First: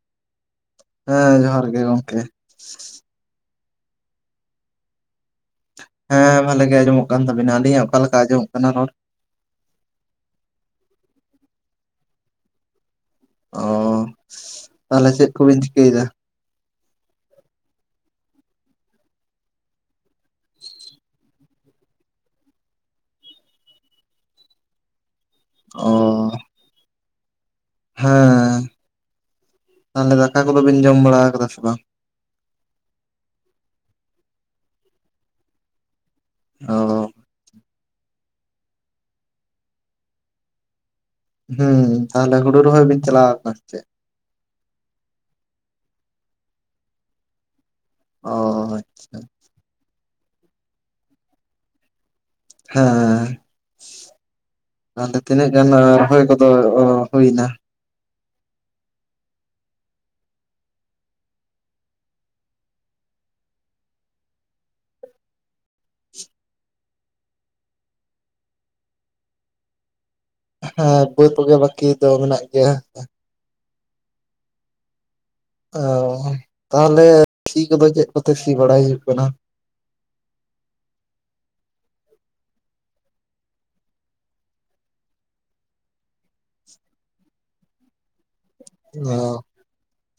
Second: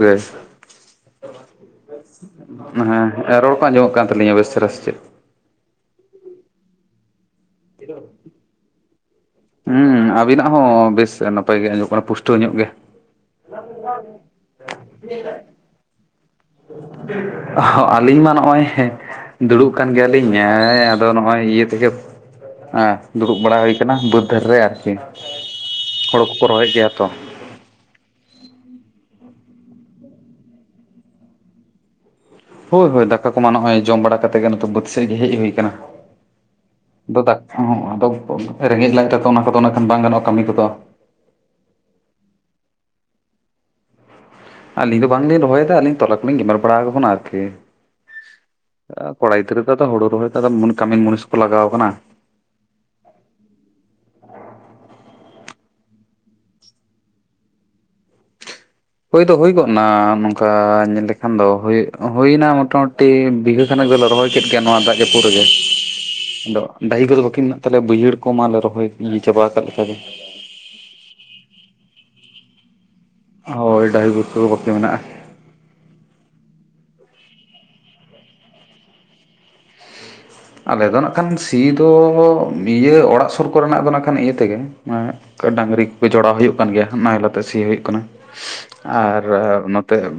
ᱵᱮᱥ᱾ ᱦᱮᱸ ᱡᱚᱦᱟᱨ ᱜᱮ ᱜᱚᱝᱠᱮ ᱦᱮᱸ ᱨᱚᱲ ᱠᱚ ᱟᱸᱡᱚᱢᱚᱜ ᱠᱟᱱ ᱛᱟᱹᱟᱞᱤᱧᱟ ᱵᱮᱥᱪᱮᱷᱮᱨᱟ ᱥᱮ ᱪᱮᱫ ᱦᱮᱸ ᱵᱷᱟᱞᱮ ᱜᱮ ᱟᱸᱡᱚᱢᱚᱜ ᱠᱟᱱ ᱛᱟᱹᱵᱤᱱᱟ ᱟᱹᱞᱤᱧᱟᱜ ᱚᱠᱟ ᱞᱮᱠᱟ ᱟᱸᱡᱚᱢᱚᱜ ᱠᱟᱱᱟ ᱨᱚᱲ ᱦᱮᱸ ᱟᱵᱤᱱᱟᱜ ᱦᱚᱸ ᱵᱮᱥ ᱱᱟᱯᱟᱭ ᱜᱮ ᱟᱡᱚᱢᱚᱜ ᱠᱟᱱᱟ ᱯᱩᱥᱴᱟᱹᱣ ᱧᱚᱜ ᱜᱮ ᱚ ᱛᱟᱦᱚᱞᱮ ᱪᱮᱫ ᱠᱚᱵᱤᱱ ᱪᱤᱠᱟᱹᱭᱫᱟ ᱦᱚ ᱟᱹᱞᱤᱧ ᱢᱟ ᱱᱚᱜᱼᱚᱭ ᱫᱩᱲᱩᱵ ᱠᱟᱱ ᱜᱮᱭᱟᱞᱤᱧ ᱦᱮᱸ ᱟᱫᱚ ᱱᱚᱜᱼᱚᱭ ᱤᱭᱟᱹ ᱛᱮᱜᱮ ᱦᱮᱸ ᱫᱩᱲᱩᱵ ᱵᱟᱲᱟ ᱦᱩᱭ ᱠᱟᱱᱟ ᱵᱟᱹᱫᱽ ᱫᱷᱟᱨᱮ ᱨᱮ ᱟᱨᱠᱤ ᱚ ᱦᱳᱲᱳ ᱠᱚᱠᱚ ᱨᱚᱦᱚᱭᱮᱫ ᱜᱮᱭᱟ ᱛᱚ ᱦᱮᱸ ᱛᱟᱦᱞᱮ ᱫᱟᱠᱟ ᱠᱚᱫᱚ ᱵᱤᱱ ᱡᱚᱢ ᱵᱟᱲᱟ ᱟᱠᱟᱫᱟ ᱥᱮ ᱵᱟᱝ ᱦᱳᱭ ᱦᱳᱭ ᱫᱟᱠᱟ ᱠᱚ ᱢᱟ ᱱᱚᱜᱼᱚᱭ ᱡᱚᱢ ᱵᱟᱲᱟ ᱠᱟᱛᱮᱜ ᱜᱮ ᱵᱟᱹᱫᱽ ᱥᱮᱫ ᱜᱮ ᱦᱮᱡ ᱦᱩᱭ ᱟᱠᱟᱱᱟ ᱚ ᱟᱫᱚ ᱨᱮᱸᱜᱮᱡ ᱞᱟᱡ ᱨᱮᱫᱚ ᱚᱱᱟ ᱠᱚᱫᱚ ᱱᱟᱜᱠᱷᱟᱱ ᱵᱟᱝ ᱜᱟᱱᱚᱜᱼᱟ ᱠᱟᱹᱢᱤ ᱠᱚᱫᱚ ᱦᱩᱸ ᱛᱟᱦᱚᱞᱮ ᱦᱩᱲᱩ ᱨᱚᱦᱚᱭ ᱵᱤᱱ ᱪᱟᱞᱟᱣ ᱟᱠᱟᱱᱟ ᱥᱮ ᱪᱮᱫ ᱟᱹᱞᱤᱧ ᱫᱚ ᱵᱟᱝᱞᱤᱧ ᱨᱚᱦᱚᱭᱮᱫᱟ ᱟᱹᱞᱤᱧ ᱛᱚᱞᱟ ᱠᱚᱞᱤᱧ ᱜᱮᱢᱮᱨ ᱵᱟᱲᱟ ᱟᱠᱚ ᱠᱟᱱᱟ ᱟᱨᱠᱤ ᱚ ᱟᱪᱪᱷᱟ ᱠᱚᱲᱟ ᱜᱤᱫᱽᱨᱟᱹ ᱱᱚᱛᱮ ᱫᱚ ᱦᱩᱬᱩ ᱨᱚᱦᱚᱭ ᱛᱚ ᱠᱟᱹᱢᱤᱱ ᱢᱩᱱᱤᱥ ᱠᱚ ᱞᱟᱜᱟᱣ ᱠᱟᱱᱟ ᱦᱮᱸ ᱚᱱᱛᱮ ᱛᱤᱱᱟ. ᱜ ᱜᱟᱱ ᱨᱚᱦᱚᱭ ᱠᱚᱫᱚ ᱦᱩᱭᱱᱟ ᱦᱳᱭ ᱫᱚ ᱦᱩᱭ ᱜᱚᱫ ᱱᱟ ᱱᱚᱝᱠᱟ ᱧᱮᱞ ᱞᱮᱠᱷᱟᱱ ᱫᱚ ᱦᱩᱭᱱᱟ ᱢᱚᱴᱟ ᱢᱩᱴᱤ ᱵᱤᱜᱷᱟ ᱠᱷᱟᱱᱮᱠ ᱫᱚᱞᱮ ᱨᱚᱦᱚᱭ ᱠᱮᱫ ᱜᱮᱭᱟ ᱱᱚᱣᱟ ᱫᱟᱜ ᱡᱟᱹᱯᱩᱫ ᱨᱮᱜᱮ ᱟᱫᱚ ᱰᱟᱹᱦᱤ ᱠᱚᱫᱚ ᱵᱟᱹᱠᱤ ᱢᱮᱱᱟᱜ ᱛᱟᱞᱮᱭᱟ ᱵᱟᱹᱭᱦᱟᱹᱲ ᱠᱚ ᱢᱟᱞᱮ ᱨᱚᱦᱚᱭ ᱪᱟᱵᱟ ᱟᱠᱟᱫ ᱞᱮᱠᱟᱜᱮ ᱦᱮᱸ ᱵᱟᱹᱫ ᱠᱚᱜᱮ ᱵᱟᱹᱠᱤ ᱫᱚ ᱢᱮᱱᱟᱜ ᱜᱮᱭᱟ ᱦᱳᱭ ᱰᱟᱹᱦᱤ ᱵᱟ. ᱛ ᱠᱚᱫᱚ ᱵᱟ. ᱠᱤ ᱢᱮᱱᱟᱜᱼᱟ ᱚ ᱛᱟᱦᱚᱞᱮ ᱥᱤ ᱠᱚᱫᱚ ᱪᱮᱫ ᱠᱚᱛᱮ ᱥᱤ ᱵᱟᱲᱟᱭ ᱦᱩᱭᱩᱜ ᱠᱟᱱᱟ ᱟᱞᱮ ᱫᱚ ᱱᱟᱜ ᱠᱷᱟᱱ ᱥᱤ ᱫᱚ ᱤᱭᱟᱹ ᱚᱲᱟᱜ ᱥᱩᱨ ᱠᱚᱨᱮᱱᱟᱜ ᱫᱚ ᱱᱟᱜ ᱠᱷᱟᱱ ᱤᱭᱟᱹ ᱛᱮᱜᱮ ᱢᱟᱱᱮ ᱰᱟᱺᱝᱨᱤ ᱠᱚᱠᱚ ᱡᱚᱲᱟᱣ ᱦᱩᱭᱩᱜ ᱠᱟᱱ ᱜᱮᱭᱟ ᱱᱟᱦᱮᱞ ᱛᱮ ᱥᱤ ᱦᱩᱭᱩᱜ ᱠᱟᱱᱟ ᱚ ᱟᱨ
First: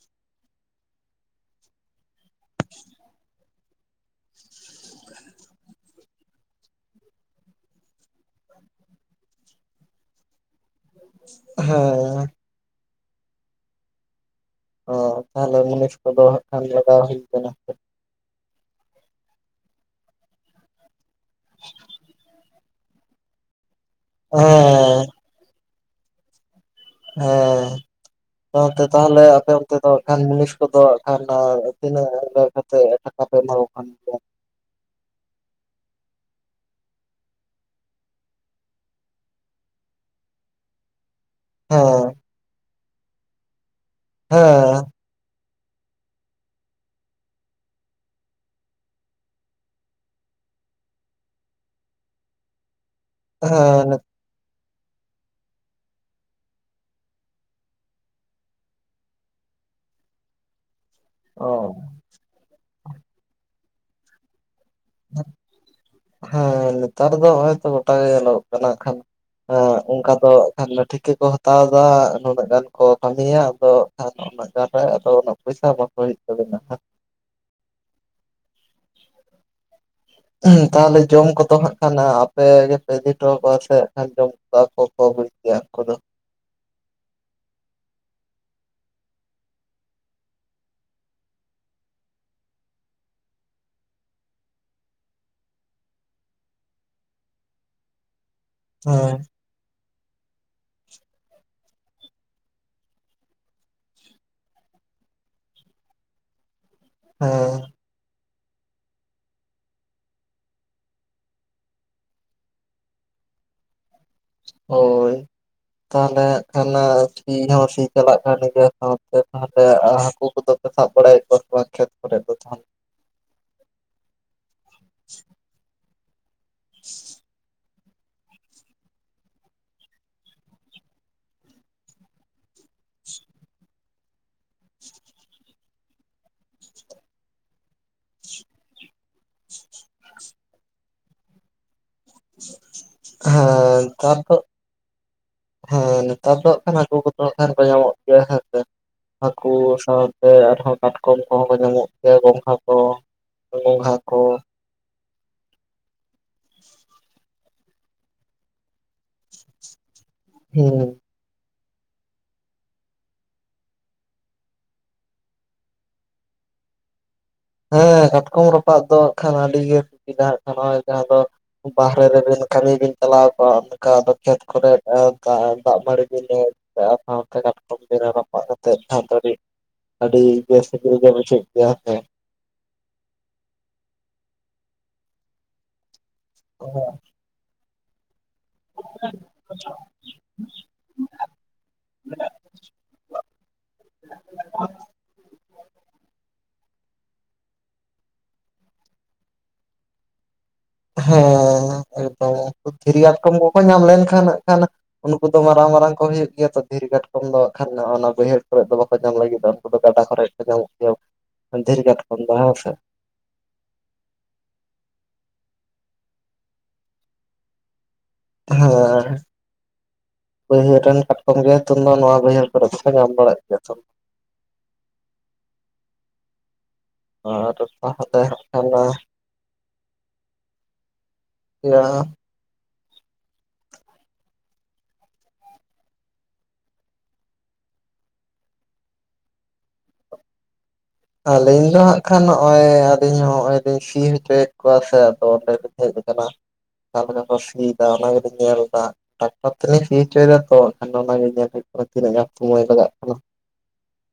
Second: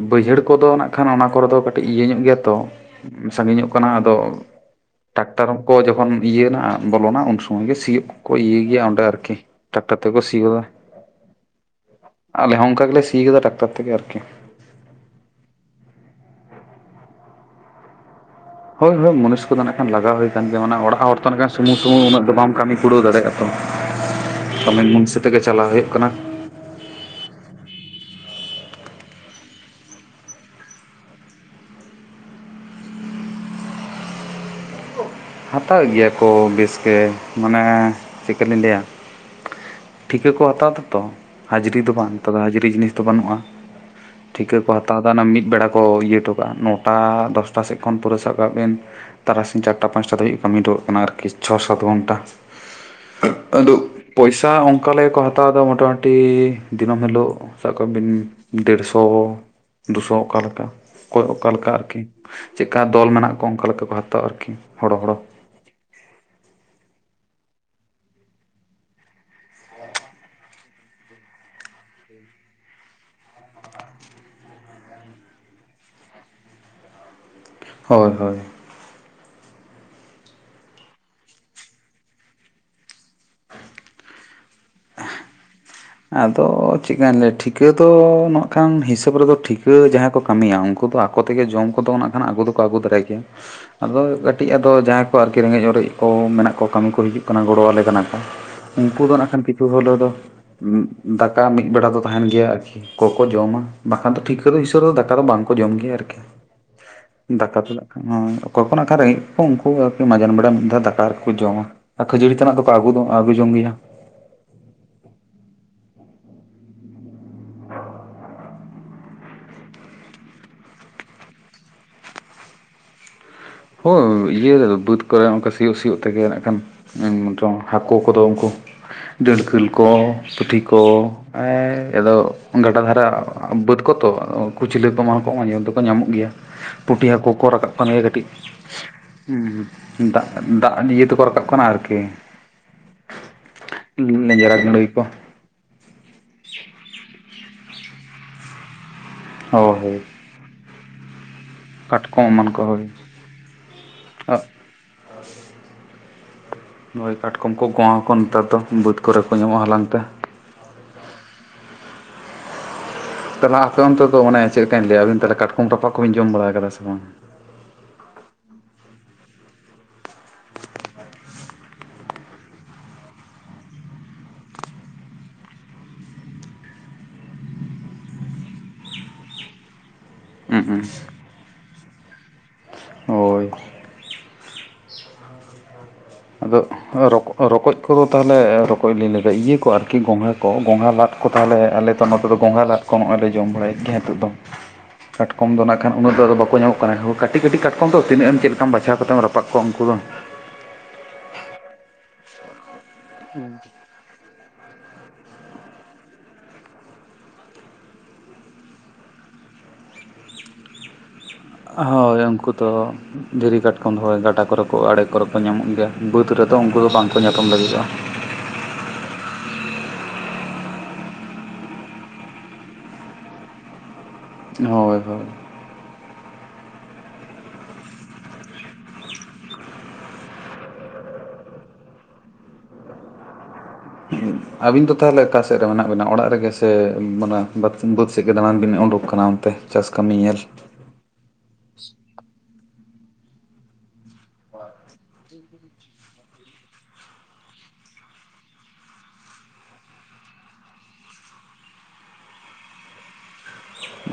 ᱵᱟᱹᱭᱦᱟᱹᱲ ᱠᱚᱫᱚ ᱱᱟᱜ ᱠᱷᱟᱱ ᱚᱱᱟ ᱠᱚᱨᱮ ᱫᱚ ᱠᱟᱹᱴᱤᱡ ᱤᱭᱟᱹ ᱧᱚᱜ ᱜᱮᱭᱟᱛᱚ ᱥᱟᱺᱜᱤᱧᱚᱜ ᱠᱟᱱᱟ ᱴᱟᱠᱴᱟᱨ ᱠᱚ ᱡᱚᱠᱷᱚᱱ ᱤᱭᱟᱹᱮᱱᱟ ᱵᱚᱞᱚᱱᱟ ᱩᱱ ᱥᱚᱢᱚᱭ ᱜᱮ ᱥᱤᱭᱳᱜᱠᱚ ᱤᱭᱟᱹᱭ ᱜᱮᱭᱟ ᱚᱸᱰᱮ ᱟᱨᱠᱤ ᱴᱟᱠᱴᱟᱨ ᱛᱮ ᱠᱚ ᱥᱤᱭᱚᱜ ᱟ ᱦᱮᱸ ᱟᱞᱮ ᱦᱚᱸ ᱚᱱᱠᱟ ᱜᱮᱞᱮ ᱥᱤ ᱠᱟᱫᱟ ᱴᱟᱠᱴᱟᱨ ᱛᱮᱜᱮ ᱟᱨᱠᱤ ᱚ ᱛᱟᱦᱚᱞᱮ ᱢᱩᱱᱤᱥ ᱠᱚᱫᱚ ᱦᱟᱜ ᱠᱷᱟᱱ ᱞᱟᱜᱟᱣ ᱦᱩᱭ ᱠᱟᱱᱟ ᱦᱳᱭ ᱦᱳᱭ ᱢᱩᱱᱤᱥ ᱠᱚ ᱫᱚ ᱱᱟᱜ ᱠᱷᱟᱱ ᱞᱟᱜᱟᱣ ᱦᱩᱭᱠᱟᱱ ᱜᱮᱭᱟ ᱟᱱᱟ ᱚᱲᱟᱜ ᱦᱚᱲ ᱛᱚ ᱱᱟᱜ ᱠᱷᱟᱱ ᱥᱩᱢᱩ ᱥᱩᱢᱩ ᱩᱱᱟᱹᱜ ᱜᱟᱱ ᱵᱟᱢ ᱠᱟᱹᱢᱤ ᱠᱩᱬᱟᱹᱣ ᱫᱟᱲᱮᱭᱟᱜ ᱟ [inaudible] [unintelligible] ᱠᱟᱹᱢᱤᱱ ᱢᱩᱱᱥᱤ ᱟᱛᱮᱜᱮ ᱪᱟᱞᱟᱣ ᱦᱩᱭᱩᱜ ᱠᱟᱱᱟ ᱦᱮᱸ ᱟᱯᱮ ᱚᱱᱛᱮ ᱛᱟᱦᱚᱞᱮ ᱟᱯᱮ ᱚᱱᱛᱮ ᱫᱚ ᱠᱷᱟᱱ ᱢᱩᱱᱤᱥ ᱠᱚᱫᱚ ᱦᱟᱜ ᱠᱷᱟᱱ ᱛᱤᱱᱟᱹᱜ ᱴᱟᱠᱟ ᱯᱮ ᱮᱢᱟ ᱠᱚ ᱠᱷᱟᱱ ᱜᱮ ᱦᱟᱛᱟᱣᱮᱫ ᱜᱮᱭᱟ ᱠᱚ ᱵᱮᱥᱜᱮ ᱢᱟᱱᱮ ᱪᱮᱫ ᱠᱟᱞᱤᱧ ᱞᱟᱹᱭᱟ ᱴᱷᱤᱠᱟᱹ ᱠᱚ ᱦᱟᱛᱟᱣ ᱫᱟᱛᱚ ᱦᱟᱡᱤᱨᱤ ᱫᱚ ᱦᱮᱸ ᱵᱟᱝ ᱛᱚᱵᱮ ᱦᱟᱡᱨᱤ ᱡᱤᱱᱤᱥ ᱫᱚ ᱵᱟᱹᱱᱩᱜᱼᱟ ᱴᱷᱤᱠᱟᱹ ᱠᱚ ᱦᱮᱸ ᱦᱟᱛᱟᱣ ᱚᱝᱠᱟ ᱚᱱᱟ ᱢᱤᱫ ᱵᱮᱲᱟ ᱠᱚ ᱤᱭᱟᱹ ᱦᱚᱴᱚ ᱠᱟᱜᱼᱟ ᱱᱚᱴᱟ ᱫᱚᱥᱴᱟ ᱥᱮᱫ ᱠᱷᱚᱱ ᱯᱩᱨᱟᱹ ᱥᱟᱵ ᱠᱟᱜ ᱵᱮᱱ ᱛᱟᱨᱟᱥᱤᱧ ᱪᱟᱨ ᱴᱟ ᱯᱟᱸᱪᱴᱟ ᱫᱷᱟᱹᱵᱤᱡ ᱠᱟᱹᱢᱤ ᱦᱚᱴᱚᱠᱟᱫ ᱠᱟᱱᱟ ᱟᱨᱠᱤ ᱪᱷᱚ ᱥᱟᱛ ᱜᱷᱚᱱᱴᱟ ᱟᱫᱚ ᱦᱮᱸ ᱯᱚᱭᱥᱟ ᱚᱱᱠᱟ ᱞᱮᱠᱟ ᱠᱚ ᱦᱟᱛᱟᱣ ᱫᱟ ᱢᱚᱴᱟ ᱢᱩᱴᱤ ᱫᱤᱱᱟᱹᱢ ᱦᱤᱞᱳᱜ ᱥᱟᱵ ᱠᱟᱜ ᱵᱤᱱ ᱰᱮᱸᱲᱥᱚ ᱫᱩᱥᱚ ᱚᱱᱠᱟ ᱞᱮᱠᱟ᱾ ᱚᱠᱚᱭ ᱚᱠᱟ ᱚ ᱞᱮᱠᱟ ᱟᱨᱹᱠᱤ ᱪᱮᱫ ᱠᱟ ᱫᱚᱞ ᱢᱮᱱᱟᱜ ᱠᱚᱣᱟ ᱚᱱᱠᱟ ᱞᱮᱠᱟ ᱠᱚ ᱦᱟᱛᱟᱣᱟ ᱟᱹ ᱠᱤ ᱦᱚᱲᱚ ᱦᱚᱲᱚ᱾ ᱦᱮᱸ ᱱᱮᱛᱟᱨ ᱫᱚ ᱦᱚᱸᱜ-ᱚᱭ ᱛᱚ ᱜᱚᱴᱟ ᱜᱮ ᱧᱮᱞᱚ ᱜᱚᱜ ᱠᱟᱱᱟ ᱦᱟᱸᱜ ᱠᱷᱟᱱ ᱮ ᱚᱱᱠᱟ ᱫᱚ ᱦᱟᱸᱜ ᱠᱷᱟᱱ ᱴᱷᱤᱠᱟᱹ ᱠᱚ ᱦᱟᱛᱟᱣ ᱫᱟ ᱱᱩᱱᱟᱹᱜ ᱜᱟᱱ ᱠᱚ ᱠᱟᱹᱢᱤᱭᱟ ᱟᱫᱚ ᱦᱟᱸᱜ ᱩᱱᱟᱹᱜ ᱜᱟᱱ ᱨᱮ ᱟᱫᱚ ᱩᱱᱟᱹᱜ ᱯᱚᱭᱥᱟ ᱮᱢᱟ ᱠᱚ ᱦᱩᱭᱩᱜ ᱛᱟᱹᱵᱤ ᱱᱟ ᱦᱟᱸᱜ᱾ ᱦᱳᱭ ᱦᱳᱭ᱾ ᱛᱟᱦᱚᱸᱞᱮ ᱡᱚᱢ ᱠᱚᱫᱚ ᱦᱟᱸᱜ ᱠᱷᱟᱱ ᱟᱯᱮ ᱜᱮ ᱯᱮ ᱤᱫᱤ ᱦᱚᱴᱚ ᱠᱚᱣᱟ ᱥᱮ ᱦᱟᱸᱜ ᱠᱷᱟᱱ ᱡᱚᱢ ᱠᱚᱫᱚ ᱟᱠᱚ ᱠᱚ ᱵᱩᱡᱷ ᱠᱮᱭᱟ ᱟᱠᱚ ᱫᱚ ᱾ ᱟᱫᱚ ᱪᱮᱫ ᱠᱟᱹᱧ ᱞᱟᱹᱭ-ᱟ ᱴᱷᱤᱠᱟᱹ ᱫᱚ ᱱᱟᱸᱜ ᱠᱷᱟᱱ ᱦᱤᱥᱟᱹᱵ ᱨᱮ ᱫᱚ ᱴᱷᱤᱠᱟᱹ ᱡᱟᱸᱦᱟᱭ ᱠᱚ ᱠᱟᱹᱢᱤᱭᱟ ᱩᱱᱠᱩ ᱫᱚ ᱟᱠᱚ ᱟᱠᱚ ᱛᱮᱜ ᱜᱮ ᱡᱚᱢ ᱠᱚ ᱫᱚ ᱱᱟᱸᱜ ᱠᱷᱟᱱ ᱟᱹᱜᱩ ᱫᱚ ᱠᱚ ᱟᱹᱜᱩ ᱛᱚᱨᱟᱭ ᱜᱮᱭᱟ᱾ ᱟᱫᱚ ᱠᱟᱹᱴᱤᱡ ᱟᱫᱚ ᱡᱟᱸᱦᱟᱭ ᱠᱚ ᱟᱨᱹᱠᱤ ᱨᱮᱸᱜᱮᱡ ᱚᱨᱮᱡ ᱠᱚ ᱢᱮᱱᱟᱜ ᱠᱚ ᱠᱟᱹᱢᱤ ᱠᱚ ᱦᱤᱡᱩᱜ ᱠᱟᱱᱟ ᱜᱚᱲᱚ ᱟᱞᱮ ᱠᱟᱱᱟ ᱠᱚ [inaudible] ᱩᱱ ᱠᱩ ᱫᱚ ᱱᱟᱸᱜ ᱠᱷᱟᱱ ᱠᱤᱪᱷᱩ ᱦᱳᱞᱳ ᱫᱚ ᱫᱟᱠᱟ ᱢᱤᱫ ᱵᱮᱲᱟ ᱫᱚ ᱛᱟᱦᱮᱸᱱ ᱜᱮᱭᱟ ᱟᱨ ᱠᱤ ᱠᱚ ᱠᱚ ᱡᱚᱢᱟ ᱵᱟ ᱠᱷᱟᱱ ᱫᱚ ᱴᱷᱤᱠᱟᱹ ᱫᱚ ᱦᱤᱥᱟᱹᱵ ᱨᱮ ᱫᱚ ᱫᱟᱠᱟ ᱫᱚ ᱵᱟᱝ ᱠᱚ ᱡᱚᱢ ᱜᱮᱭᱟ ᱟᱨᱹᱠᱤ᱾ ᱫᱟᱠᱟ ᱦᱮᱸ ᱫᱚ ᱦᱟᱸᱜ ᱠᱷᱟᱱ ᱱᱚᱣᱟ ᱫᱚ ᱚᱠᱚᱭ ᱠᱚ ᱱᱟᱸᱜ ᱠᱷᱟᱡ ᱨᱮᱸᱜᱮᱡ ᱠᱚᱣᱟ ᱩᱱᱠᱩ ᱟᱹᱨᱠᱤ ᱢᱟᱡᱟᱱ ᱵᱮᱲᱟ ᱢᱤᱫ ᱫᱷᱟᱣ ᱫᱟᱠᱟ ᱠᱚ ᱡᱚᱢᱟ᱾ ᱟᱨ ᱠᱷᱟᱹᱡᱟᱹᱲᱤ ᱛᱟᱱᱟᱜ ᱫᱚ ᱠᱚ ᱟᱹᱜᱩ ᱟᱹᱜᱩ ᱡᱚᱝ ᱜᱮᱭᱟ᱾ ᱦᱳᱭ᱾ ᱛᱟᱦᱚᱸᱞᱮ ᱦᱟᱸᱜ ᱠᱷᱟᱱ ᱥᱤ ᱦᱚᱸ ᱥᱤ ᱪᱟᱞᱟᱜ ᱠᱟᱱ ᱜᱮᱭᱟ ᱥᱟᱶ ᱛᱮ ᱛᱟᱦᱚᱸᱞᱮ ᱟᱨ ᱦᱟᱹᱠᱩ ᱠᱚ ᱫᱚ ᱥᱟᱵᱽ ᱵᱟᱲᱟᱭ ᱮᱫ ᱠᱚᱣᱟ ᱥᱮ ᱵᱟᱝ ᱠᱷᱮᱛ ᱠᱚ ᱨᱮ ᱫᱚ ᱛᱟᱦᱚᱸᱞᱮ? ᱦᱳᱭ ᱤᱭᱟᱹ ᱵᱟᱹᱫᱽ ᱠᱚ ᱨᱮ ᱚᱱᱠᱟ ᱥᱤᱭᱳᱜ ᱥᱤᱭᱳᱜ ᱛᱮ ᱜᱮ ᱱᱟᱸᱜ ᱠᱷᱟᱱ ᱮ [unintelligible] ᱦᱟᱹᱠᱳ ᱠᱚ ᱫᱚ ᱩᱱᱠᱩ ᱰᱟᱹᱲᱠᱟᱹᱞ ᱠᱚ ᱯᱩᱴᱷᱤ ᱠᱚ᱾ ᱮᱻᱟᱫᱚ ᱜᱟᱰᱟ ᱫᱷᱟᱨᱮ ᱵᱟᱹᱫᱽ ᱠᱚ ᱛᱚ ᱠᱩᱸᱪᱞᱟᱹ ᱠᱚᱢᱟ ᱠᱚ ᱧᱮᱞ ᱫᱚ ᱠᱚ ᱧᱟᱢᱚᱜ ᱜᱮᱭᱟ᱾ ᱯᱩᱴᱷᱤ ᱦᱟᱹᱠᱳ ᱠᱚ ᱨᱟᱠᱟᱵ ᱠᱟᱱ ᱜᱮᱭᱟ ᱠᱟᱹᱴᱤᱡ ᱦᱩᱸ ᱦᱩᱸ ᱫᱟᱜ ᱫᱟᱜ ᱤᱭᱟᱹ ᱛᱮ ᱠᱚ ᱨᱟᱠᱟᱵᱽ ᱠᱟᱱᱟ ᱟᱨᱹᱠᱤ ᱦᱮᱸ ᱱᱮᱛᱟᱨ ᱫᱚ ᱞᱮᱸᱡᱽᱨᱟ ᱜᱟᱹᱲᱟᱹᱭ ᱠᱚ᱾ ᱦᱮᱸ ᱱᱮᱛᱟᱨ ᱫᱚ ᱦᱟᱸᱜ ᱠᱷᱟᱱ ᱦᱟᱹᱠᱳ ᱠᱚ ᱫᱚ ᱦᱟᱸᱜ ᱠᱷᱟᱱ ᱠᱚ ᱧᱟᱢᱚᱜ ᱜᱮᱭᱟ ᱦᱮᱸ ᱥᱮ ᱦᱟᱹᱠᱩ ᱦᱳᱭ ᱦᱳᱭ ᱥᱟᱣ ᱛᱮ ᱟᱨ ᱦᱚᱸ ᱠᱟᱴᱠᱚᱢ ᱠᱚ ᱦᱚᱸ ᱧᱟᱢᱚᱜ ᱜᱮᱭᱟ ᱠᱟᱴᱠᱚᱢ ᱮᱢᱟᱱ ᱜᱚᱸᱝᱜᱷᱟ ᱠᱚ ᱦᱳᱭ ᱜᱚᱸᱝᱜᱷᱟ ᱠᱚ᱾ ᱱᱚᱸᱜ-ᱚᱭ ᱠᱟᱴᱠᱚᱢ ᱠᱚ ᱜᱚᱸᱜᱷᱟ ᱠᱚ ᱱᱮᱛᱟᱨ ᱫᱚ ᱵᱟᱹᱫᱽ ᱠᱚ ᱨᱮ ᱠᱚ ᱧᱟᱢᱚᱜ-ᱟ ᱦᱟᱞᱟᱝ ᱛᱮ᱾ ᱦᱮᱸ᱾ ᱛᱟᱦᱚᱸᱞᱮ ᱦᱟᱸᱜ ᱟᱯᱮ ᱚᱱᱛᱮ ᱫᱚ ᱚᱱᱮ ᱪᱮᱫ ᱞᱮᱠᱟ ᱞᱟᱹᱭ-ᱟ ᱟᱹᱵᱤᱱ ᱛᱟᱦᱚᱸᱞᱮ ᱠᱟᱴᱠᱚᱢ ᱨᱟᱯᱟᱜ ᱠᱚ ᱵᱤᱱ ᱡᱚᱢ ᱵᱟᱲᱟ ᱠᱟᱫᱟ ᱥᱮ ᱵᱟᱝ? ᱦᱮᱸ ᱠᱟᱴᱠᱚᱢ ᱨᱟᱯᱟᱜ ᱫᱚ ᱦᱟᱸᱜ ᱠᱷᱟᱱ ᱟᱹᱰᱤ ᱜᱮ ᱥᱤᱵᱤᱞᱟ᱾ ᱦᱟᱸᱜ ᱠᱷᱟᱱ ᱱᱚᱸᱜ-ᱚᱭ ᱡᱟᱸᱦᱟ ᱫᱚ ᱵᱟᱦᱨᱮ ᱨᱮ ᱵᱤᱱ ᱠᱟᱹᱢᱤ ᱵᱤᱱ ᱪᱟᱞᱟᱣ ᱠᱚᱜ-ᱟ ᱚᱱᱠᱟ ᱫᱚ ᱠᱷᱮᱛ ᱠᱚ ᱨᱮᱫ ᱫᱟᱜ ᱫᱟᱜ ᱢᱟᱹᱲᱤ ᱠᱚᱫᱚ ᱟᱨ ᱥᱟᱣ ᱛᱮ ᱠᱟᱴᱠᱚᱢ ᱵᱤᱱ ᱨᱟᱯᱟᱜ ᱠᱟᱛᱮᱜ ᱦᱟᱸᱜ ᱠᱟᱹᱴᱤᱡ ᱟᱹᱰᱤ ᱵᱮᱥ ᱦᱩᱸ ᱥᱤᱵᱤᱞ ᱜᱮ ᱵᱩᱡᱷᱟᱹᱜ ᱜᱮᱭᱟ ᱦᱮᱸ᱾ ᱦᱳᱭ᱾ ᱟᱫᱚ ᱨᱚᱠ ᱨᱚᱠᱚᱡ ᱠᱚ ᱫᱚ ᱛᱟᱦᱚᱸᱞᱮ ᱨᱚᱠᱚᱡ ᱞᱤᱧ ᱞᱟᱹᱭ ᱫᱟ ᱤᱭᱟᱹ ᱠᱚ ᱟᱨ ᱠᱤ ᱜᱚᱸᱝᱜᱷᱟ ᱠᱚ ᱜᱚᱸᱝᱜᱷᱟ ᱞᱟᱫ ᱠᱚ ᱛᱟᱦᱚᱸᱞᱮ ᱟᱞᱮ ᱫᱚ ᱱᱚᱛᱮ ᱫᱚ ᱜᱚᱸᱝᱜᱷᱟ ᱞᱟᱫ ᱠᱚ ᱦᱚᱸᱜ-ᱚᱭ ᱞᱮ ᱡᱚᱢ ᱵᱟᱲᱟᱭ ᱮᱫ ᱜᱮᱭᱟ ᱦᱤᱛᱳᱜ ᱫᱚ᱾ ᱠᱟᱴᱠᱚᱢ ᱫᱚ ᱱᱟᱸᱜ ᱠᱷᱟᱱ ᱩᱱᱟᱹᱜ ᱫᱚ ᱟᱫᱚ ᱵᱟᱠᱚ ᱧᱟᱢ ᱚᱜ ᱠᱟᱱᱟ᱾ ᱠᱟᱹᱴᱤᱡ ᱠᱟᱹᱴᱤᱡ ᱠᱟᱴᱠᱚᱢ ᱫᱚ ᱛᱤᱱᱟᱹᱜ ᱮᱢ ᱪᱮᱫ ᱞᱮᱠᱟᱢ ᱵᱟᱪᱷᱟᱣ ᱠᱟᱛᱮᱜ ᱮᱢ ᱨᱟᱯᱟᱜ ᱠᱚᱣᱟ ᱩᱱᱠᱩ ᱫᱚ᱾ ᱦᱮᱸ ᱮᱠᱫᱚᱢ ᱮᱠᱫᱚᱢ ᱫᱷᱤᱨᱤ ᱠᱟᱴᱠᱚᱢ ᱠᱚ ᱠᱚ ᱧᱟᱢ ᱞᱮᱱ ᱠᱷᱟᱱ ᱦᱟᱸᱜ ᱠᱷᱟᱱ ᱩᱱᱠᱩ ᱫᱚ ᱢᱟᱨᱟᱝ ᱢᱟᱨᱟᱝ ᱠᱚ ᱦᱳᱭᱳᱜ ᱜᱮᱭᱟ ᱛᱚ ᱫᱷᱤᱨ ᱠᱟᱴᱠᱚᱢ ᱫᱚ ᱦᱟᱸᱜ ᱠᱷᱟᱱ ᱚᱱᱟ ᱵᱟᱹᱭᱦᱟᱹᱲ ᱠᱚᱨᱮ ᱫᱚ ᱵᱟᱠᱚ ᱧᱟᱢ ᱞᱟᱹᱜᱤᱫ-ᱟ, ᱩᱱᱠᱩ ᱫᱚ ᱜᱟᱰᱟ ᱠᱚᱨᱮ ᱧᱟᱢᱚᱜ ᱜᱮᱭᱟ᱾ ᱫᱷᱤᱨᱤ ᱠᱟᱴᱠᱚᱢ ᱦᱳᱭ ᱩᱱᱠᱩ ᱦᱮᱸ ᱫᱚ ᱥᱮ ᱫᱷᱤᱨᱤ ᱠᱟᱴᱠᱚᱢ ᱫᱚ ᱦᱳᱭ ᱜᱟᱰᱟ ᱠᱚ ᱨᱮ ᱠᱚ ᱟᱲᱮ ᱠᱚ ᱨᱮ ᱠᱚ ᱧᱟᱢᱚᱜ ᱜᱮᱭᱟ, ᱵᱟᱹᱫᱽ ᱨᱮ ᱫᱚ ᱩᱱᱠᱩ ᱫᱚ ᱵᱟᱝ ᱠᱚ ᱧᱟᱯᱟᱢ ᱞᱟᱹᱜᱤ ᱫᱚᱜ-ᱟ᱾ ᱦᱮᱸᱻ᱾ ᱵᱟᱹᱭᱦᱟᱹᱲ ᱨᱮᱱ ᱠᱟᱴᱠᱚᱢ ᱜᱮ ᱱᱤᱛᱳᱝ ᱫᱚ ᱱᱚᱣᱟ ᱵᱟᱹᱭᱦᱟᱹᱲ ᱠᱚ ᱨᱮᱫ ᱫᱚ ᱠᱚ ᱧᱟᱢ ᱵᱟᱲᱟᱜ ᱜᱮᱭᱟ ᱛᱷᱚ ᱦᱚᱭ ᱦᱚᱭ ᱾ ᱟᱨ ᱯᱟ-ᱦᱟᱛᱮ ᱦᱟᱸᱜ ᱠᱷᱟᱱ ᱢᱟ ᱮᱲᱟᱦ ᱾ ᱪ-ᱩᱸ-ᱭ ᱟᱵᱤᱱ ᱫᱚ ᱛᱟᱦᱞᱮ ᱚᱠᱟ ᱥᱮᱜ ᱨᱮ ᱢᱮᱱᱟᱜ ᱵᱤᱱᱟ ᱚᱲᱟᱜ ᱨᱮ ᱜᱮ ᱥᱮ ᱢᱟᱱᱮ ᱵᱟᱛ ᱵᱟᱹᱫᱽ ᱥᱮᱜ ᱜᱮ ᱫᱟᱲᱟᱱ ᱵᱤᱱ ᱳᱸᱰᱳᱠ ᱠᱟᱱᱟ ᱚᱱ ᱛᱮᱦ ᱪᱟᱥ ᱠᱟᱹᱢᱤ ᱧᱮᱞ ᱾ ᱟᱹᱞᱤᱧ ᱫᱚ ᱦᱟᱸᱜ ᱠᱷᱟᱱ ᱦᱚᱜ-ᱚᱭ ᱟᱞᱤᱧ ᱦᱚᱸᱱᱚᱜ-ᱚᱭ ᱞᱤᱧ ᱥᱤ ᱦᱚᱪᱚᱭᱮᱫ ᱠᱚᱣᱟ ᱥᱮ ᱟᱫᱚ ᱚᱸᱰᱮ ᱞᱤᱧ ᱦᱮᱡ ᱟᱠᱟᱱᱟ ᱾ ᱠᱟᱞᱮᱠᱟ ᱠᱚ ᱥᱤᱭ ᱫᱟ ᱚᱱᱟ ᱜᱮᱞᱤᱧ ᱧᱮᱞᱫᱟ ᱾ ᱴᱟᱠᱴᱚᱨ ᱛᱮ ᱞᱤᱧ ᱥᱤ ᱦᱚᱪᱚᱭ ᱫᱟ ᱛᱚ ᱟᱫᱚ ᱠᱷᱟᱱ ᱫᱚ ᱚᱱᱟ ᱜᱮ ᱞᱮᱧ ᱦᱳᱭᱯᱜ ᱠᱟᱱᱟ ᱛᱤᱱᱟᱹᱜ ᱜᱟᱱ ᱥᱚᱢᱚᱭ ᱞᱟᱜᱟᱜ ᱠᱟᱱᱟ ᱾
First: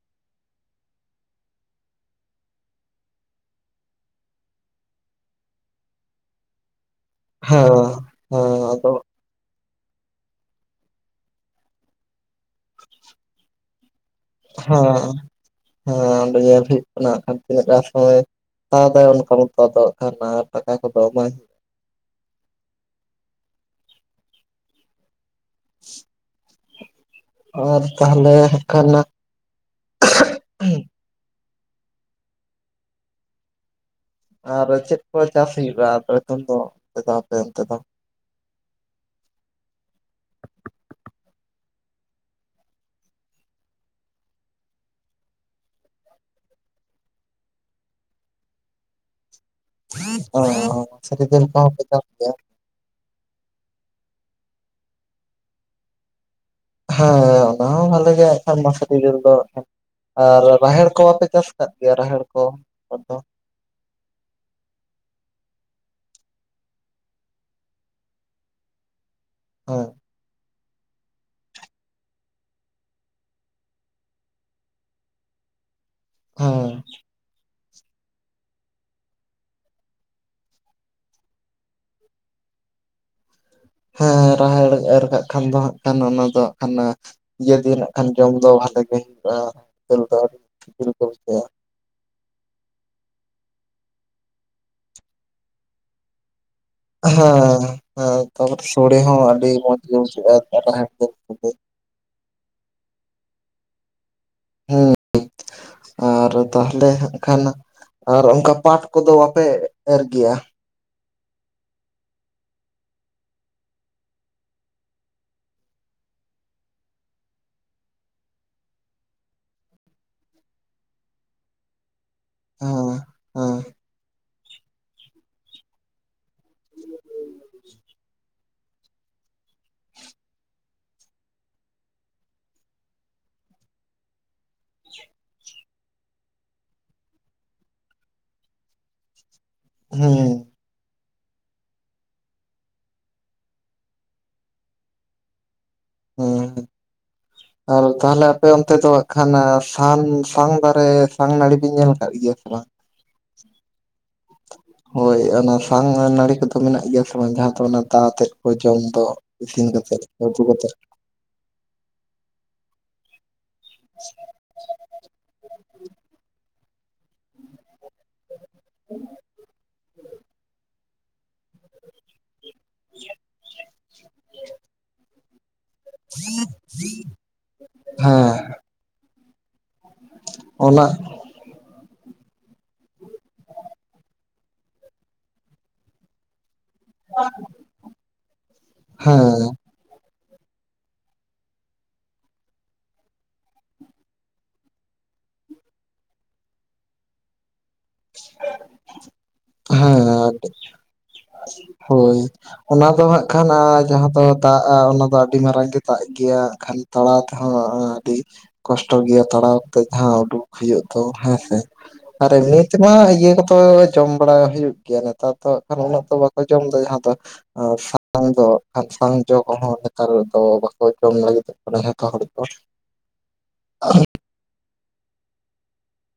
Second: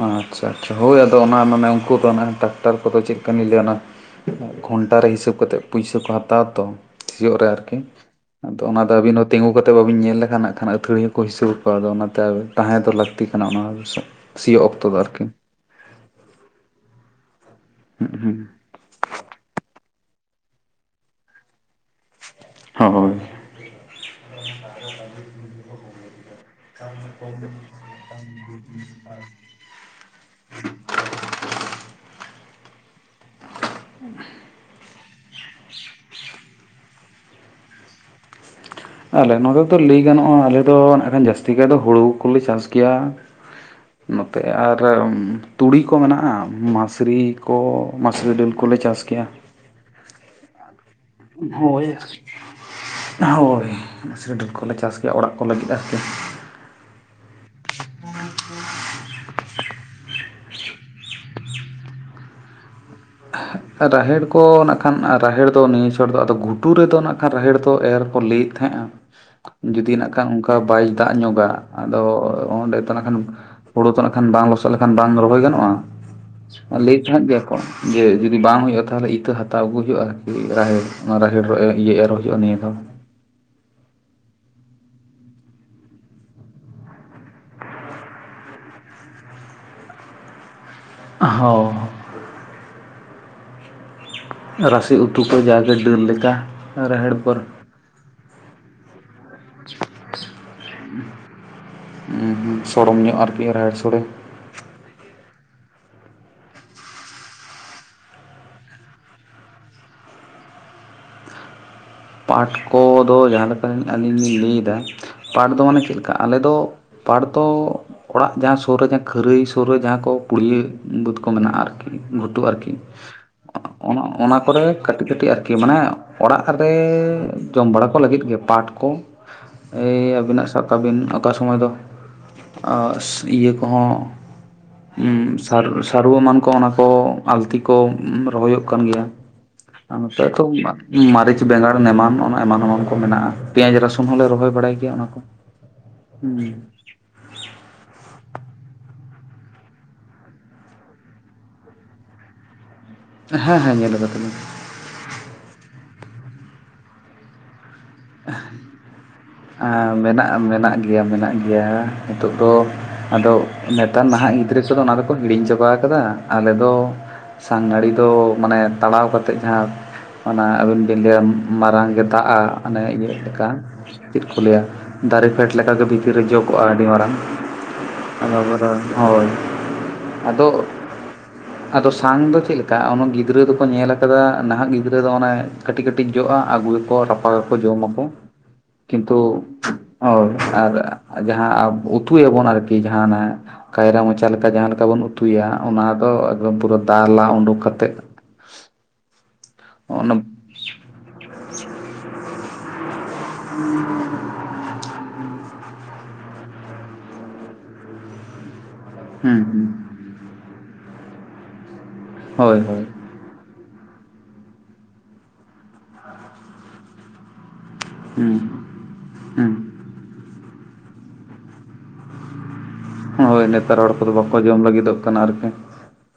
ᱟᱪ-ᱪᱷᱟ ᱟᱪ-ᱪᱷᱟ ᱦᱳᱭ ᱟᱫᱚ ᱚᱱᱟ ᱢᱟᱱᱮ ᱩᱝᱠᱩ ᱫᱚ ᱚᱱᱟ ᱴᱟᱠᱴᱟᱨ ᱠᱚ ᱫᱚ ᱪᱮᱜ ᱠᱟᱹᱢᱤ ᱞᱟᱹᱭᱟ ᱚᱱᱟ ᱜᱷᱚᱱᱴᱟ ᱨᱮ ᱦᱤᱥᱟᱹᱵᱽ ᱠᱟᱛᱮᱜ ᱯᱩᱭᱥᱟᱹ ᱠᱚ ᱦᱟᱛᱟᱣᱟ ᱛᱚ ᱾ ᱥᱤᱭᱳᱜ ᱨᱮ ᱦᱮᱸ ᱟᱨᱠᱤ, ᱟᱫᱚ ᱚᱱᱟ ᱫᱚ ᱟᱵᱤᱱ ᱦᱚᱸ ᱛᱤᱸᱜᱩ ᱠᱟᱛᱮᱜ ᱵᱟᱵᱤᱱ ᱧᱮᱞ ᱞᱮᱠᱷᱟᱱ ᱦᱟᱸᱜ ᱠᱷᱟᱱ ᱟᱹᱛᱷᱟᱲᱤᱭᱟᱹ ᱦᱚᱸ ᱠᱚ ᱦᱤᱥᱟᱹᱵᱟ ᱠᱚ ᱟᱫᱚ ᱚᱱᱟ ᱛᱮ ᱟᱵᱮᱱ ᱛᱟᱦᱮᱸ ᱫᱚ ᱞᱟᱠᱛᱤ ᱠᱟᱱᱟ ᱚᱱᱟ ᱦᱤᱥᱟᱹᱵᱽ ᱾ ᱦᱟᱸᱦ, ᱟᱸ ᱚᱸᱰᱮ ᱧᱮᱞ ᱦᱩᱭᱩᱜ ᱠᱟᱱᱟ ᱦᱟᱸᱜ ᱠᱷᱟᱱ ᱛᱤᱱᱟᱹᱜ ᱜᱟᱱ ᱥᱳᱢᱳᱭᱮ ᱛᱟᱣ ᱫᱟᱭ ᱚᱱᱠᱟ ᱢᱚᱛᱚ ᱟᱫᱚ ᱠᱷᱟᱱ ᱱᱟ ᱴᱟᱠᱟ ᱠᱚ ᱫᱚ ᱵᱟᱝ ᱥᱚᱦ-ᱦᱚᱡᱽ ᱪᱩᱡ-ᱪᱤᱭᱳᱜ-ᱪᱤᱭᱳᱜ-ᱪᱤᱭᱳᱜ ᱾ ᱥᱩᱡ ᱾ ᱦᱮᱛᱟᱝ-ᱛᱚᱵᱮ-ᱦᱮᱛᱟᱝ-ᱰᱩᱵᱩᱝ-ᱫᱷᱟᱝ ᱾ ᱷᱟᱸᱦᱜ-ᱩᱸᱦ ᱾ ᱲ-ᱲᱟᱦᱜ ᱾ ᱟᱨ ᱪᱮᱫ ᱠᱚ ᱪᱟᱥ ᱦᱩᱭᱩᱜ-ᱟ ᱟᱫᱚ ᱱᱤᱛᱚᱝ ᱫᱚ ᱟᱯᱮ ᱚᱱᱛᱮ ᱫᱚ? ᱟᱞᱮ ᱱᱚᱸᱰᱮ ᱫᱚ ᱞᱟᱹᱭ ᱜᱟᱱᱚᱜ-ᱟ ᱟᱞᱮ ᱫᱚ ᱱᱟᱜ ᱠᱷᱟᱱ ᱡᱟᱥᱛᱤ ᱠᱟᱭ ᱫᱚ ᱦᱳᱲᱳ ᱠᱚᱞᱮ ᱪᱟᱥ ᱜᱮᱭᱟ ᱾ ᱱᱚᱛᱮ ᱟᱨ ᱛᱩᱲᱤ ᱠᱚ ᱢᱮᱱᱟᱜ-ᱟ ᱢᱟᱥᱨᱤ ᱠᱚ ᱾ ᱢᱟᱥᱨᱤ ᱰᱟᱹᱠ ᱠᱚᱞᱮ ᱪᱟᱥ ᱜᱮᱭᱟ᱾ ᱚᱸ ᱟᱪᱷᱟ ᱪᱮᱫ ᱞᱮᱠᱟ ᱵᱷᱟᱵᱽ ᱯᱮ ᱪᱟᱥ ᱠᱮᱭᱟ? ᱟᱜᱦᱳᱭ, ᱢᱟᱥᱨᱤ ᱰᱟᱹᱞ ᱠᱚ ᱞᱮ ᱪᱟᱥ ᱜᱮᱭᱟ ᱚᱲᱟᱜ ᱠᱚ ᱞᱟᱹᱜᱤᱫ ᱟᱨᱠᱤ᱾ ᱜᱦᱳᱭ ᱚᱱᱟ ᱦᱚᱸ ᱵᱷᱟᱞᱮᱹᱜᱮ ᱮᱠᱷᱮᱱ [unintelligible] ᱺ ᱠᱷᱤᱡᱩᱨ ᱫᱚ, ᱨᱟᱦᱮᱲ ᱠᱚ ᱵᱟ ᱯᱮ ᱪᱟᱥ ᱠᱟᱫ ᱜᱮᱭᱟ ᱨᱟᱦᱮᱲ ᱠᱚ ᱠᱚᱫᱚ? ᱨᱟᱦᱮᱲ ᱠᱚ ᱱᱟᱜ ᱠᱷᱟᱱ ᱨᱟᱦᱮᱲ ᱫᱚ ᱱᱤᱭᱟᱹ ᱪᱷᱚᱴ ᱫᱚ ᱟᱫᱚ ᱜᱷᱩᱴᱩ ᱨᱮ ᱫᱚ ᱱᱟᱜ ᱠᱷᱟᱱ ᱨᱟᱦᱮᱲ ᱛᱚ ᱮᱨ ᱠᱚ ᱞᱮᱭᱮᱜ ᱛᱮᱦᱮᱸᱜ-ᱟ ᱦᱮᱸ ᱡᱩᱫᱤ ᱱᱟᱜ ᱠᱷᱟᱱ ᱚᱝᱠᱟ ᱵᱟᱭ ᱫᱟᱜ ᱧᱚᱸᱜᱟ ᱟᱫᱚ ᱚᱸᱰᱮ ᱛᱚ ᱱᱟᱠᱷᱟᱱ ᱦᱳᱲᱳ ᱛᱚ ᱱᱟᱠᱷᱟᱱ ᱵᱟᱝ ᱞᱚᱥᱚᱜ ᱞᱮᱠᱷᱟᱱ ᱵᱟᱝ ᱨᱚᱦᱚᱭ ᱜᱟᱱᱚᱜ-ᱟ ᱦᱮᱸ ᱞᱟᱹᱭ ᱮᱫ ᱛᱟᱦᱮᱸᱜ ᱜᱮ ᱠᱚ᱾ ᱡᱮ ᱡᱩᱫᱤ ᱵᱟᱝ ᱦᱩᱭᱩᱜ-ᱟ ᱛᱟᱦᱚᱞᱮ ᱤᱛᱟᱹ ᱦᱟᱛᱟᱣ ᱟᱹᱜᱩᱭ ᱦᱳᱭᱳᱜ-ᱟ ᱨᱟᱦᱮᱲ ᱚᱱᱟ ᱨᱟᱦᱮᱲ ᱮᱨ ᱤᱭᱟᱹ ᱮᱨ ᱦᱩᱭᱩᱜ-ᱟ ᱱᱤᱭᱟᱹ ᱫᱷᱟᱣ ᱾ ᱦᱮᱸ, ᱨᱟᱦᱮᱲ ᱮᱨ ᱠᱟᱜ ᱠᱷᱟᱱ ᱫᱚ ᱦᱟᱸᱜ ᱠᱷᱟᱱ ᱚᱱᱟ ᱫᱚ ᱦᱟᱸᱜ ᱠᱷᱟᱱ ᱤᱭᱟᱹ ᱫᱤᱱ ᱱᱟᱜ ᱠᱷᱟᱱ ᱡᱚᱢ ᱫᱚ ᱵᱷᱟᱞᱮᱹ ᱜᱮ ᱦᱩᱭᱩᱜ ᱟ ᱪᱮᱞᱠᱟ ᱥᱤᱛᱩᱝ ᱾ ᱜᱦᱳ ᱾ ᱨᱟᱥᱮᱹᱩᱛᱩ ᱠᱚ ᱡᱟ ᱜᱮ ᱰᱟᱹᱞ ᱞᱮᱠᱟ᱾ ᱨᱟᱦᱮᱲ ᱯᱚᱨ ᱷᱮᱸᱦᱮᱸ, ᱛᱟᱯᱚᱨᱮ ᱥᱳᱲᱮᱹᱦᱚᱸ ᱟᱰᱤ ᱢᱚᱸᱡᱽ ᱜᱮ ᱵᱩᱡᱷᱟᱹᱜ-ᱟ ᱨᱟᱦᱮᱲ ᱫᱟᱹᱞ ᱥᱚᱝᱜᱮ ᱾ ᱩᱸᱦ ᱦᱩᱸ, ᱥᱚᱲᱚᱢ ᱧᱚᱸᱜ ᱟᱨᱠᱤ ᱨᱟᱦᱮᱹᱲ ᱥᱳᱲᱮᱹ ᱾ ᱢᱩᱸ-ᱰᱚᱜ ᱟᱨ ᱛᱟᱦᱞᱮ ᱦᱟᱸᱜ ᱠᱷᱟᱱ ᱟᱨ ᱚᱝᱠᱟ ᱯᱟᱴ ᱠᱚ ᱫᱚ ᱵᱟ ᱯᱮ ᱮᱜ-ᱮᱨ ᱜᱮᱭᱟ? ᱯᱟᱴ ᱠᱚ ᱫᱚ ᱡᱟᱦᱟᱸ ᱞᱮᱠᱟ ᱟᱞᱤᱧ ᱞᱤᱧ ᱞᱟᱹᱭᱮ ᱫᱟ ᱯᱟᱴ ᱫᱚ ᱢᱟᱱᱮ ᱪᱮᱜ ᱞᱮᱠᱟ ᱟᱞᱮ ᱫᱚ ᱯᱟᱴ ᱫᱚ ᱚᱲᱟᱜ ᱡᱟᱦᱟᱸ ᱥᱳᱨ ᱨᱮ ᱡᱟᱦᱟᱸ ᱠᱷᱟᱹᱨᱟᱹᱭ ᱥᱳᱨ ᱨᱮ ᱡᱟᱦᱟᱸ ᱠᱚ ᱯᱩᱲᱭᱟᱹ ᱵᱟᱹᱫᱽ ᱠᱚ ᱢᱮᱱᱟᱜ-ᱟ ᱟᱨᱠᱤ ᱾ ᱜᱷᱩᱴᱩ ᱟᱨᱠᱤ ᱦᱮᱸ ᱦᱮᱸ ᱚᱱᱟ ᱚᱱᱟ ᱠᱚ ᱨᱮ ᱠᱟᱹᱴᱤᱡ ᱠᱟᱹᱴᱤᱡ ᱟᱨᱠᱤ ᱢᱟᱱᱮ ᱚᱲᱟᱜ ᱨᱮᱻ ᱡᱚᱢ ᱵᱟᱲᱟ ᱠᱚ ᱞᱟᱹᱜᱤᱫ ᱜᱮ ᱯᱟᱴ ᱠᱚ᱾ ᱮᱭ ᱟᱵᱤ ᱱᱟᱜ ᱥᱟᱵ ᱠᱟᱜ ᱵᱤᱱ ᱚᱠᱟ ᱥᱚᱢᱚᱭ ᱫᱚ ᱟᱸᱜᱥ ᱤᱭᱟᱹ ᱠᱚᱸ ᱦᱚᱸ ᱩᱸᱻ ᱥᱟᱨᱩ ᱥᱟᱨᱩ ᱮᱢᱟᱱ ᱠᱚ ᱚᱱᱟ ᱠᱚ ᱟᱞᱛᱤ ᱠᱚ ᱨᱚᱦᱚᱭᱚᱜ ᱠᱟᱱ ᱜᱮᱭᱟ᱾ ᱟᱨ ᱱᱚᱛᱮ ᱛᱚ ᱦᱮᱸ ᱢᱟ ᱢᱟᱨᱮ ᱪᱟ ᱵᱮᱸᱜᱟᱲ ᱱᱮᱢᱟᱱ ᱚᱱᱟ ᱮᱢᱟᱱ ᱮᱢᱟᱱ ᱠᱚ ᱢᱮᱱᱟᱜ-ᱟ ᱯᱮᱸᱭᱟᱡᱽ ᱨᱟᱥᱩᱱ ᱦᱚᱸ ᱞᱮ ᱨᱚᱦᱚᱭ ᱵᱟᱲᱟᱭ ᱜᱮᱭᱟ ᱚᱱᱟ ᱠᱚ᱾ ᱦᱩᱸ᱾ [inaudible] ᱟᱨ ᱛᱟᱞᱮ ᱟᱯᱮ ᱚᱱᱛᱮ ᱫᱚ ᱦᱟᱸᱜ ᱠᱷᱟᱱ ᱥᱟᱱ ᱥᱟᱝ ᱫᱟᱨᱮ ᱥᱟᱝ ᱱᱟᱹᱲᱤ ᱵᱤᱱ ᱧᱮᱞ ᱠᱟᱫ ᱜᱮᱭᱟ ᱥᱮ ᱵᱟᱝ? ᱦᱮᱸ ᱦᱮᱸ ᱧᱮᱞ ᱠᱟᱫᱟᱞᱤᱧ᱾ ᱦᱳᱭ ᱚᱱᱟ ᱥᱟᱝ ᱱᱟᱹᱲᱤ ᱠᱚᱫᱚ ᱢᱮᱱᱟᱜ ᱜᱮᱭᱟ ᱥᱮ ᱵᱟᱝ? ᱡᱟᱸᱦᱟ ᱫᱚ ᱚᱱᱟ ᱛᱟ ᱟᱛᱮᱫ ᱠᱚ ᱡᱚᱢ ᱫᱚ ᱤᱥᱤᱱ ᱮᱸ ᱠᱟᱛᱮᱫ ᱢᱮᱱᱟᱜ ᱩᱛᱩ ᱠᱟᱛᱮᱫ᱾ ᱢᱮᱱᱟᱜ ᱜᱮᱭᱟ ᱢᱮᱱᱟᱜ ᱜᱮ ᱾ ᱜᱮᱭᱟ ᱦᱤᱛᱚᱜ ᱫᱚ ᱟᱫᱚ ᱱᱮᱛᱟᱨ ᱱᱟᱦᱟᱜ ᱜᱤᱫᱽᱨᱟᱹ ᱠᱚᱫᱚ ᱚᱱᱟ ᱫᱚᱠᱚ ᱦᱤᱲᱤᱧ ᱪᱟᱵᱟ ᱠᱟᱫᱟ᱾ ᱟᱞᱮ ᱫᱚ ᱥᱟᱝ ᱱᱟᱲᱤ ᱫᱚ ᱢᱟᱱᱮ ᱛᱟᱲᱟᱣ ᱠᱟᱛᱮᱫ ᱡᱟᱸᱦᱟ ᱚᱱᱟ ᱟᱹᱵᱤᱱ ᱵᱤᱱ ᱞᱟᱹᱭᱟ ᱢᱟᱨᱟᱝ ᱜᱮ ᱫᱟᱜᱼᱟ ᱟᱱᱮ ᱤᱭᱟᱹᱜ ᱞᱮᱠᱟ ᱪᱮᱫ ᱠᱚ ᱞᱟᱹᱭᱟ ᱫᱟᱨᱮ ᱯᱷᱮᱰ ᱞᱮᱠᱟ ᱜᱮ ᱵᱷᱤᱛᱤᱨ ᱨᱮ ᱡᱚ ᱠᱚᱜᱼᱟ ᱟᱹᱰᱤ ᱢᱟᱨᱟᱝ ᱦᱮᱸ ᱟᱫᱚ ᱦᱳᱭ ᱟᱫᱚ ᱚᱱᱟ ᱟᱫᱚ ᱥᱟᱝ ᱫᱚ ᱪᱮᱫ ᱞᱮᱠᱟ ᱚᱱᱟ ᱜᱤᱫᱽᱨᱟᱹ ᱫᱚᱠᱚ ᱧᱮᱞ ᱠᱟᱫᱟ ᱱᱟᱦᱟᱜ ᱜᱤᱫᱽᱨᱟᱹ ᱫᱚ ᱚᱱᱮ ᱠᱟᱹᱴᱤᱡ ᱠᱟᱹᱴᱤᱡ ᱡᱚᱜᱼᱟ᱾ ᱟᱹᱜᱩᱭᱟ ᱠᱚ ᱡᱚᱢᱟ ᱠᱚ ᱠᱤᱱᱛᱩ, ᱦᱮᱸ ᱦᱳᱭ ᱟᱨ ᱡᱟᱸᱦᱟ ᱩᱛᱩ ᱭᱟᱵᱚᱱ ᱟᱨᱠᱤ ᱡᱟᱸᱦᱟ ᱚᱱᱮ ᱠᱟᱭᱨᱟ ᱢᱚᱪᱟ ᱞᱮᱠᱟ ᱡᱟᱸᱦᱟ ᱞᱮᱠᱟ ᱵᱚᱱ ᱩᱛᱩᱭᱟ᱾ ᱚᱱᱟ ᱫᱚ ᱮᱠᱫᱚᱢ ᱯᱩᱨᱟᱹ ᱫᱟ ᱞᱟ ᱩᱰᱩᱠ ᱠᱟᱛᱮᱫ, ᱚᱱᱟ ᱦᱮᱸ ᱦᱳᱭ ᱚᱱᱟ ᱫᱚ ᱦᱟᱸᱜ, ᱠᱷᱟᱱᱟ ᱡᱟᱸᱦᱟ ᱫᱚ ᱫᱟᱜᱼᱟ ᱚᱱᱟ ᱫᱚ ᱟᱹᱰᱤ ᱢᱟᱨᱟᱝ ᱜᱮ ᱫᱟᱜ ᱜᱮᱭᱟ᱾ ᱠᱷᱟᱹᱞᱤ ᱛᱟᱲᱟᱣ ᱛᱮᱦᱚᱸ ᱟᱹᱰᱤ ᱠᱚᱥᱴᱚ ᱜᱮᱭᱟ ᱦᱩᱸ ᱛᱟᱲᱟᱣ ᱦᱩᱸ ᱛᱮ᱾ ᱡᱟᱦᱟ ᱩᱰᱩᱠ ᱦᱩᱭᱩᱜ ᱛᱚ ᱦᱮᱸᱥᱮ ᱟᱨ ᱦᱳᱭ ᱮᱢᱱᱤ ᱦᱳᱭ ᱛᱮᱢᱟ ᱤᱭᱟᱹ ᱠᱚ ᱫᱚ ᱡᱚᱢ ᱵᱟᱲᱟ ᱦᱩᱭᱩᱜ ᱜᱮᱭᱟ, ᱱᱮᱛᱟᱨ ᱫᱚ ᱦᱟᱜ ᱠᱷᱟᱱ ᱩᱱᱟᱹᱜ ᱫᱚ ᱵᱟᱠᱚ ᱡᱚᱢ ᱫᱟ ᱡᱟᱸᱦᱟ ᱫᱚ, ᱦᱩᱸ [unintelligible] ᱫᱚ ᱥᱟᱝ ᱡᱚ ᱦᱩᱸ ᱠᱚᱦᱚᱸ ᱱᱮᱛᱟᱨ ᱫᱚ ᱵᱟᱠᱚ ᱡᱚᱢ ᱞᱟᱹᱜᱤᱫᱚᱜ ᱠᱟᱱᱟ ᱡᱷᱚᱛᱚ ᱦᱚᱲ ᱫᱚ᱾ ᱦᱳᱭ ᱱᱮᱛᱟᱨ ᱦᱚᱲ ᱠᱚᱫᱚ ᱵᱟᱠᱚ ᱡᱚᱢ ᱞᱟᱹᱜᱤᱫᱚᱜ ᱠᱟᱱᱟ ᱟᱨᱠᱤ᱾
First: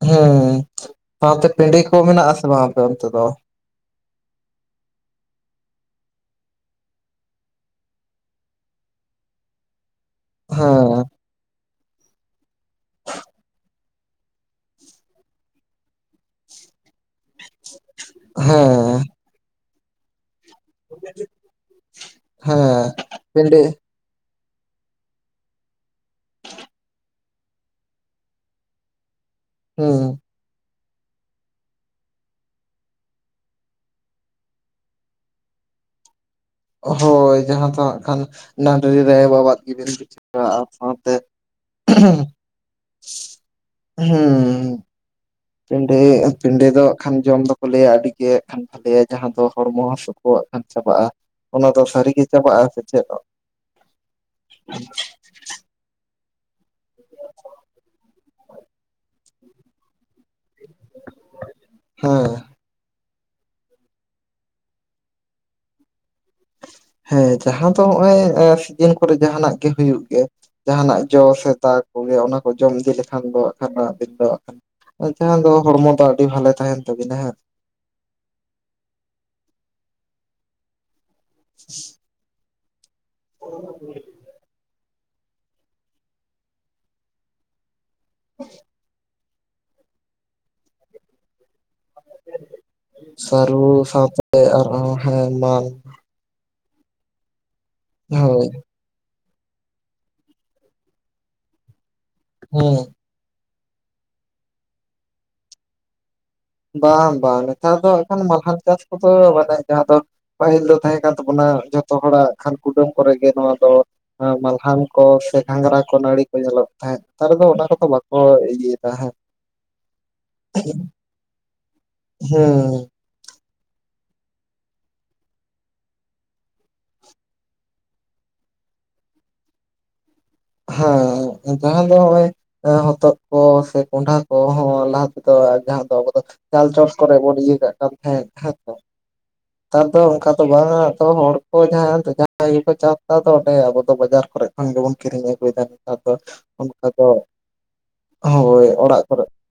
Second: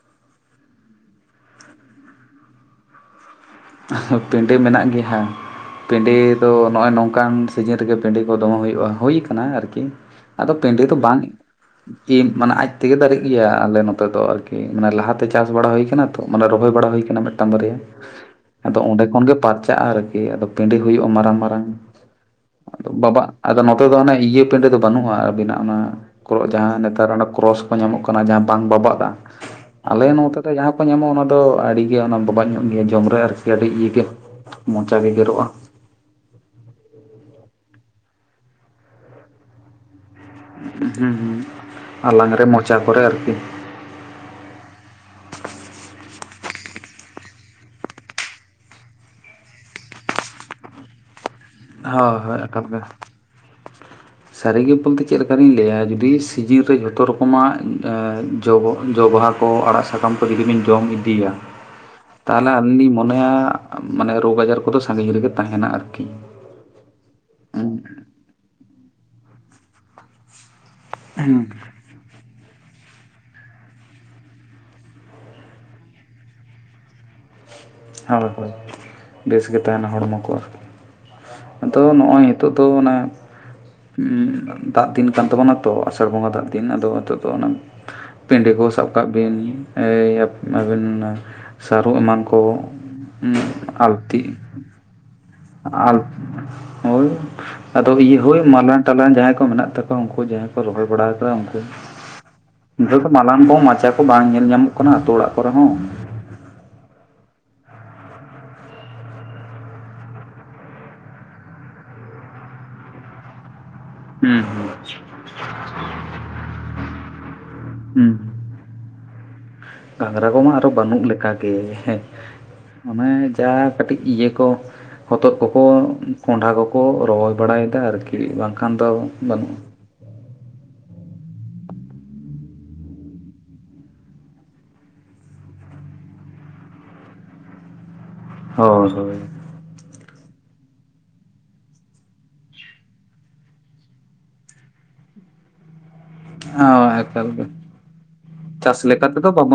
ᱦᱮᱸ ᱥᱟᱶᱛᱮ ᱯᱮᱸᱰᱮ ᱠᱚ ᱢᱮᱱᱟᱜ-ᱟ ᱥᱮ ᱵᱟᱝ ᱟᱯᱮ ᱚᱱᱛᱮ ᱫᱚ? ᱯᱮᱸᱰᱮ ᱢᱮᱱᱟᱜ ᱜᱮᱭᱟ᱾ ᱯᱮᱸᱰᱮ ᱫᱚ ᱱᱚᱜᱼᱚᱭ ᱱᱚᱝᱠᱟᱱ ᱥᱤᱡᱤᱱ ᱨᱮᱜᱮ ᱯᱮᱸᱰᱮ ᱠᱚ ᱫᱚ ᱦᱩᱭᱩᱜᱼᱟ, ᱦᱩᱭ ᱠᱟᱱᱟ ᱟᱨᱠᱤ᱾ ᱟᱫᱚ ᱯᱮᱸᱰᱮ ᱫᱚ ᱦᱮᱸ ᱵᱟᱝ ᱠᱤ ᱢᱟᱱᱮ ᱟᱡ ᱛᱮᱜᱮ ᱫᱟᱨᱮᱜ ᱜᱮᱭᱟ, ᱟᱞᱮ ᱱᱚᱛᱮ ᱫᱚ ᱟᱨᱠᱤ ᱢᱟᱱᱮ ᱞᱟᱦᱟᱛᱮ ᱪᱟᱥ ᱵᱟᱲᱟ ᱦᱩᱭ ᱠᱟᱱᱟ ᱛᱚ ᱢᱟᱱᱮ ᱨᱚᱦᱚᱭ ᱵᱟᱲᱟ ᱦᱩᱭ ᱠᱟᱱᱟ ᱢᱤᱫᱴᱮᱱ ᱢᱤᱫᱴᱟᱝ ᱵᱟᱨᱭᱟ ᱟᱫᱚ ᱦᱮᱸ ᱚᱸᱰᱮ ᱠᱷᱚᱱ ᱜᱮ ᱯᱟᱨᱪᱟᱜᱼᱟ ᱟᱨᱠᱤ ᱟᱫᱚ ᱯᱮᱸᱰᱮ ᱦᱩᱭᱩᱜᱼᱟ ᱢᱟᱨᱟᱝ ᱢᱟᱨᱟᱝ, ᱦᱮᱸ ᱵᱟᱵᱟ ᱯᱮᱸᱰᱮ ᱟᱫᱚ ᱱᱚᱛᱮ ᱫᱚ ᱚᱱᱮ ᱤᱭᱟᱹ ᱯᱮᱸᱰᱮ ᱫᱚ ᱵᱟᱹᱱᱩᱜᱼᱟ᱾ ᱟᱹᱵᱤᱱᱟᱜ ᱚᱱᱟ ᱠᱚ ᱡᱟᱸᱦᱟ ᱱᱮᱛᱟᱨ ᱚᱱᱟ ᱠᱨᱚᱥ ᱠᱚ ᱧᱟᱢᱚᱜ ᱠᱟᱱᱟ, ᱡᱟᱸᱦᱟ ᱵᱟᱝ ᱵᱟᱵᱟᱛᱟ ᱟᱞᱮ ᱦᱩᱸ ᱱᱚᱛᱮ ᱫᱚ ᱡᱟᱸᱦᱟ ᱠᱚ ᱧᱟᱢᱚᱜᱼᱟ ᱚᱱᱟ ᱫᱚ ᱟᱹᱰᱤ ᱜᱮ ᱚᱱᱟ ᱵᱟᱵᱟᱜ ᱧᱚᱜ ᱜᱮᱭᱟ ᱡᱚᱢ ᱨᱮ ᱟᱨᱠᱤ᱾ ᱟᱰᱤ ᱤᱭᱟᱹ ᱜᱮᱭᱟ ᱢᱚᱪᱟ ᱜᱮ ᱜᱮᱨᱚᱜᱼᱟ᱾ ᱚ-ᱦᱚ ᱡᱟᱸᱦᱟ ᱫᱚ ᱦᱟᱜ ᱠᱷᱟᱱ ᱱᱟᱹᱰᱨᱤ ᱨᱮ ᱵᱟᱵᱟᱜ ᱜᱮᱵᱮᱱ ᱵᱩᱪᱟ᱾ ᱦᱮᱸ ᱦᱮᱸ ᱟᱞᱟᱝ ᱨᱮ ᱢᱚᱪᱟ ᱠᱚᱨᱮ ᱟᱨᱠᱤ᱾ ᱦᱩᱸ᱾ ᱯᱮᱸᱰᱮ ᱯᱮᱸᱰᱮ ᱫᱚ ᱦᱟᱜ ᱠᱷᱟᱱ ᱡᱚᱢ ᱫᱚ ᱠᱚ ᱞᱟᱹᱭ-ᱟ ᱟᱹᱰᱤ ᱜᱮ ᱦᱟᱜ ᱠᱷᱟᱱ ᱡᱟᱦᱟᱸ ᱫᱚ ᱦᱚᱲᱢᱚ ᱦᱟᱥᱳ ᱠᱚ ᱦᱟᱜ ᱠᱷᱟᱱ ᱪᱟᱵᱟᱜᱼᱟ᱾ ᱚᱱᱟ ᱫᱚ ᱥᱟᱹᱨᱤ ᱦᱳᱭ ᱜᱮ ᱦᱳᱭ ᱮᱠᱟᱞ ᱪᱟᱵᱟᱜᱼᱟ ᱜᱮ ᱥᱮ ᱪᱮᱫ? ᱞᱤᱧ ᱞᱟᱹᱭᱟ ᱡᱩᱫᱤ ᱥᱤᱡᱤᱱ ᱨᱮ ᱡᱷᱚᱛᱚ ᱨᱚᱠᱚᱢᱟᱜ ᱡᱚ ᱵᱟᱦᱟ ᱠᱚ ᱟᱲᱟᱜ ᱥᱟᱠᱟᱢ ᱠᱚ, ᱡᱩᱫᱤ ᱵᱮᱱ ᱡᱚᱢ ᱤᱫᱤᱭᱟ, ᱦᱮᱸ ᱛᱟᱦᱚᱞᱮ ᱟᱹᱞᱤᱧ ᱞᱤᱧ ᱢᱚᱱᱮᱭᱟ ᱢᱟᱱᱮ ᱨᱳᱜᱽ ᱟᱡᱟᱨ ᱠᱚ ᱫᱚ ᱥᱟᱺᱜᱤᱧ ᱨᱮᱜᱮ ᱛᱟᱦᱮᱱᱟ ᱟᱨᱠᱤ᱾ ᱦᱮᱸ ᱡᱟᱦᱟᱸ ᱫᱚ ᱦᱚᱜᱼᱚᱭ ᱥᱤᱡᱤᱱ ᱠᱚᱨᱮ ᱡᱟᱦᱟᱱᱟᱜ ᱜᱮ ᱦᱩᱭᱩᱜ ᱜᱮ ᱡᱟᱦᱟᱱᱟᱜ ᱡᱚ ᱥᱮ ᱦᱩᱸ ᱫᱟ ᱠᱚᱜᱮ ᱚᱱᱟᱠᱚ ᱡᱚᱢ ᱤᱫᱤ ᱞᱮᱠᱷᱟᱱ ᱫᱚ ᱦᱟᱜ ᱠᱷᱟᱱ ᱫᱚ [unintelligible] ᱫᱚ ᱦᱚᱲᱢᱚ ᱫᱚ ᱟᱹᱰᱤ ᱵᱷᱟᱞᱮ ᱛᱟᱦᱮᱱ ᱛᱟᱵᱤᱱᱟ ᱦᱮᱸ᱾ ᱦᱳᱭ ᱦᱳᱭ ᱵᱮᱥᱜᱮ ᱛᱟᱦᱮᱱᱟ ᱦᱚᱲᱢᱚ ᱠᱚ, ᱟᱨᱠᱤ ᱟᱫᱚ ᱱᱚᱜᱼᱚᱭ ᱱᱤᱛᱚᱜ ᱫᱚ ᱚᱱᱟ [inaudible] ᱫᱟᱜ ᱫᱤᱱ ᱠᱟᱱ ᱛᱟᱵᱚᱱᱟ ᱛᱚ ᱟᱥᱟᱲ ᱵᱚᱸᱜᱟ ᱫᱟᱜ ᱫᱤᱱ ᱟᱫᱚ ᱦᱤᱛᱚᱜ ᱫᱚ ᱚᱱᱟ ᱯᱤᱸᱰᱮ ᱠᱚ ᱥᱟᱵ ᱠᱟᱜ ᱵᱤᱱ ᱟᱹᱵᱤᱱ ᱚᱱᱟ ᱥᱟᱹᱨᱩ ᱮᱢᱟᱱ ᱠᱚ, ᱥᱟᱹᱨᱩ ᱥᱟᱶᱛᱮ ᱟᱨᱦᱚᱸ ᱦᱮᱸ ᱟᱨ ᱦᱳᱭ ᱟᱫᱚ ᱤᱭᱟᱹ ᱦᱳᱭ [unintelligible] ᱛᱟᱞᱟᱱ ᱡᱟᱦᱟᱸᱭ ᱠᱚ ᱢᱮᱱᱟᱜ ᱛᱟᱠᱚᱣᱟ ᱩᱱᱠᱩ ᱡᱟᱦᱟᱸᱭ ᱠᱚ ᱨᱚᱦᱚᱲ ᱵᱟᱲᱟ ᱟᱠᱟᱫᱟ ᱩᱱᱠᱩ᱾ ᱦᱮᱸ ᱢᱟᱞᱦᱟᱱ ᱠᱚ ᱢᱟᱪᱟ ᱠᱚ ᱵᱟᱝ ᱧᱮᱞ ᱧᱟᱢᱚᱜ ᱠᱟᱱᱟ ᱟᱛᱳ ᱚᱲᱟᱜ ᱠᱚᱨᱮ ᱦᱚᱸ᱾ ᱵᱟᱝ ᱵᱟᱝ ᱱᱮᱛᱟᱨ ᱫᱚ ᱦᱟᱠᱷᱟᱱ ᱢᱟᱞᱦᱟᱱ ᱪᱟᱥ ᱠᱚᱫᱚ ᱵᱟᱰᱟᱭ ᱡᱟᱦᱟᱸ ᱫᱚ ᱯᱟᱹᱦᱤᱞ ᱫᱚ ᱛᱟᱦᱮᱸ ᱠᱟᱱ ᱛᱟᱵᱚᱱᱟ ᱡᱚᱛᱚ ᱦᱚᱲᱟᱜ ᱠᱷᱟᱱ ᱠᱩᱰᱟᱹᱢ ᱠᱚᱨᱮᱜ ᱜᱮ ᱱᱚᱣᱟ ᱫᱚ ᱦᱩᱸ ᱦᱩᱸ ᱢᱟᱞᱦᱟᱱ ᱠᱚ, ᱥᱮ ᱜᱷᱟᱸᱜᱽᱨᱟ ᱠᱚ ᱱᱟᱹᱲᱤ ᱠᱚ ᱧᱮᱞᱚᱜ ᱛᱟᱦᱮᱸᱫ ᱱᱮᱛᱟᱨ ᱫᱚ ᱚᱱᱟ ᱠᱚᱫᱚ ᱵᱟᱠᱚ ᱤᱭᱟᱹ ᱛᱟᱸᱦᱮᱫ ᱜᱷᱟᱝᱽᱨᱟ ᱠᱚᱢᱟ ᱟᱫᱚ ᱵᱟᱹᱱᱩᱜ ᱞᱮᱠᱟᱜᱮ ᱦᱮᱸ᱾ ᱦᱮᱸ᱾ ᱚᱱᱮ ᱡᱟ ᱠᱟᱹᱴᱤᱡ ᱤᱭᱟᱹ ᱠᱚ ᱦᱚᱛᱚᱫ ᱠᱚᱠᱚ ᱠᱚᱸᱰᱷᱟ ᱠᱚᱠᱚ ᱨᱚᱦᱚᱭ ᱵᱟᱲᱟᱭᱮᱫᱟ ᱟᱨᱠᱤ ᱵᱟᱝᱠᱷᱟᱱ ᱫᱚ ᱵᱟᱹᱱᱩᱜᱼᱟ᱾ ᱦᱮᱸ ᱡᱟᱦᱟᱸ ᱫᱚ ᱦᱚᱸᱜᱼᱚᱭ ᱦᱚᱛᱚᱫ ᱠᱚ ᱥᱮ ᱠᱚᱸᱰᱷᱟ ᱠᱚᱦᱚᱸ ᱞᱟᱦᱟ ᱛᱮᱫᱚ ᱡᱟᱦᱟᱸ ᱫᱚ ᱟᱵᱚ ᱫᱚ ᱪᱟᱞ ᱪᱚᱴ ᱠᱚᱨᱮ ᱵᱚᱱ ᱤᱭᱟ. ᱠᱟᱜ ᱠᱟᱱ ᱛᱟᱦᱮᱸ ᱦᱮᱸ ᱥᱮ? ᱦᱳᱭ ᱦᱳᱭ ᱱᱮᱛᱟᱨ ᱫᱚ ᱚᱱᱠᱟ ᱫᱚ ᱵᱟᱝᱟ ᱦᱚᱲ ᱠᱚ ᱡᱟᱦᱟᱸ ᱡᱟᱦᱟᱸᱭ ᱜᱮᱠᱚ ᱪᱟᱥ ᱫᱟ ᱚᱱᱮ ᱟᱵᱚ ᱫᱚ ᱵᱟᱡᱟᱨ ᱠᱚᱨᱮ ᱠᱷᱚᱱ ᱜᱮᱵᱚᱱ ᱠᱤᱨᱤᱧ ᱟᱹᱜᱩᱭ ᱫᱟ ᱱᱮᱛᱟᱨ ᱫᱚ ᱚᱱᱠᱟ ᱦᱳᱭ, ᱫᱚ ᱮᱠᱟᱞ ᱜᱮ ᱦᱳᱭ ᱪᱟᱥ ᱚᱲᱟᱜ ᱞᱮᱠᱟ ᱠᱚᱨᱮ ᱛᱮᱫᱚ ᱵᱟᱵᱚᱱ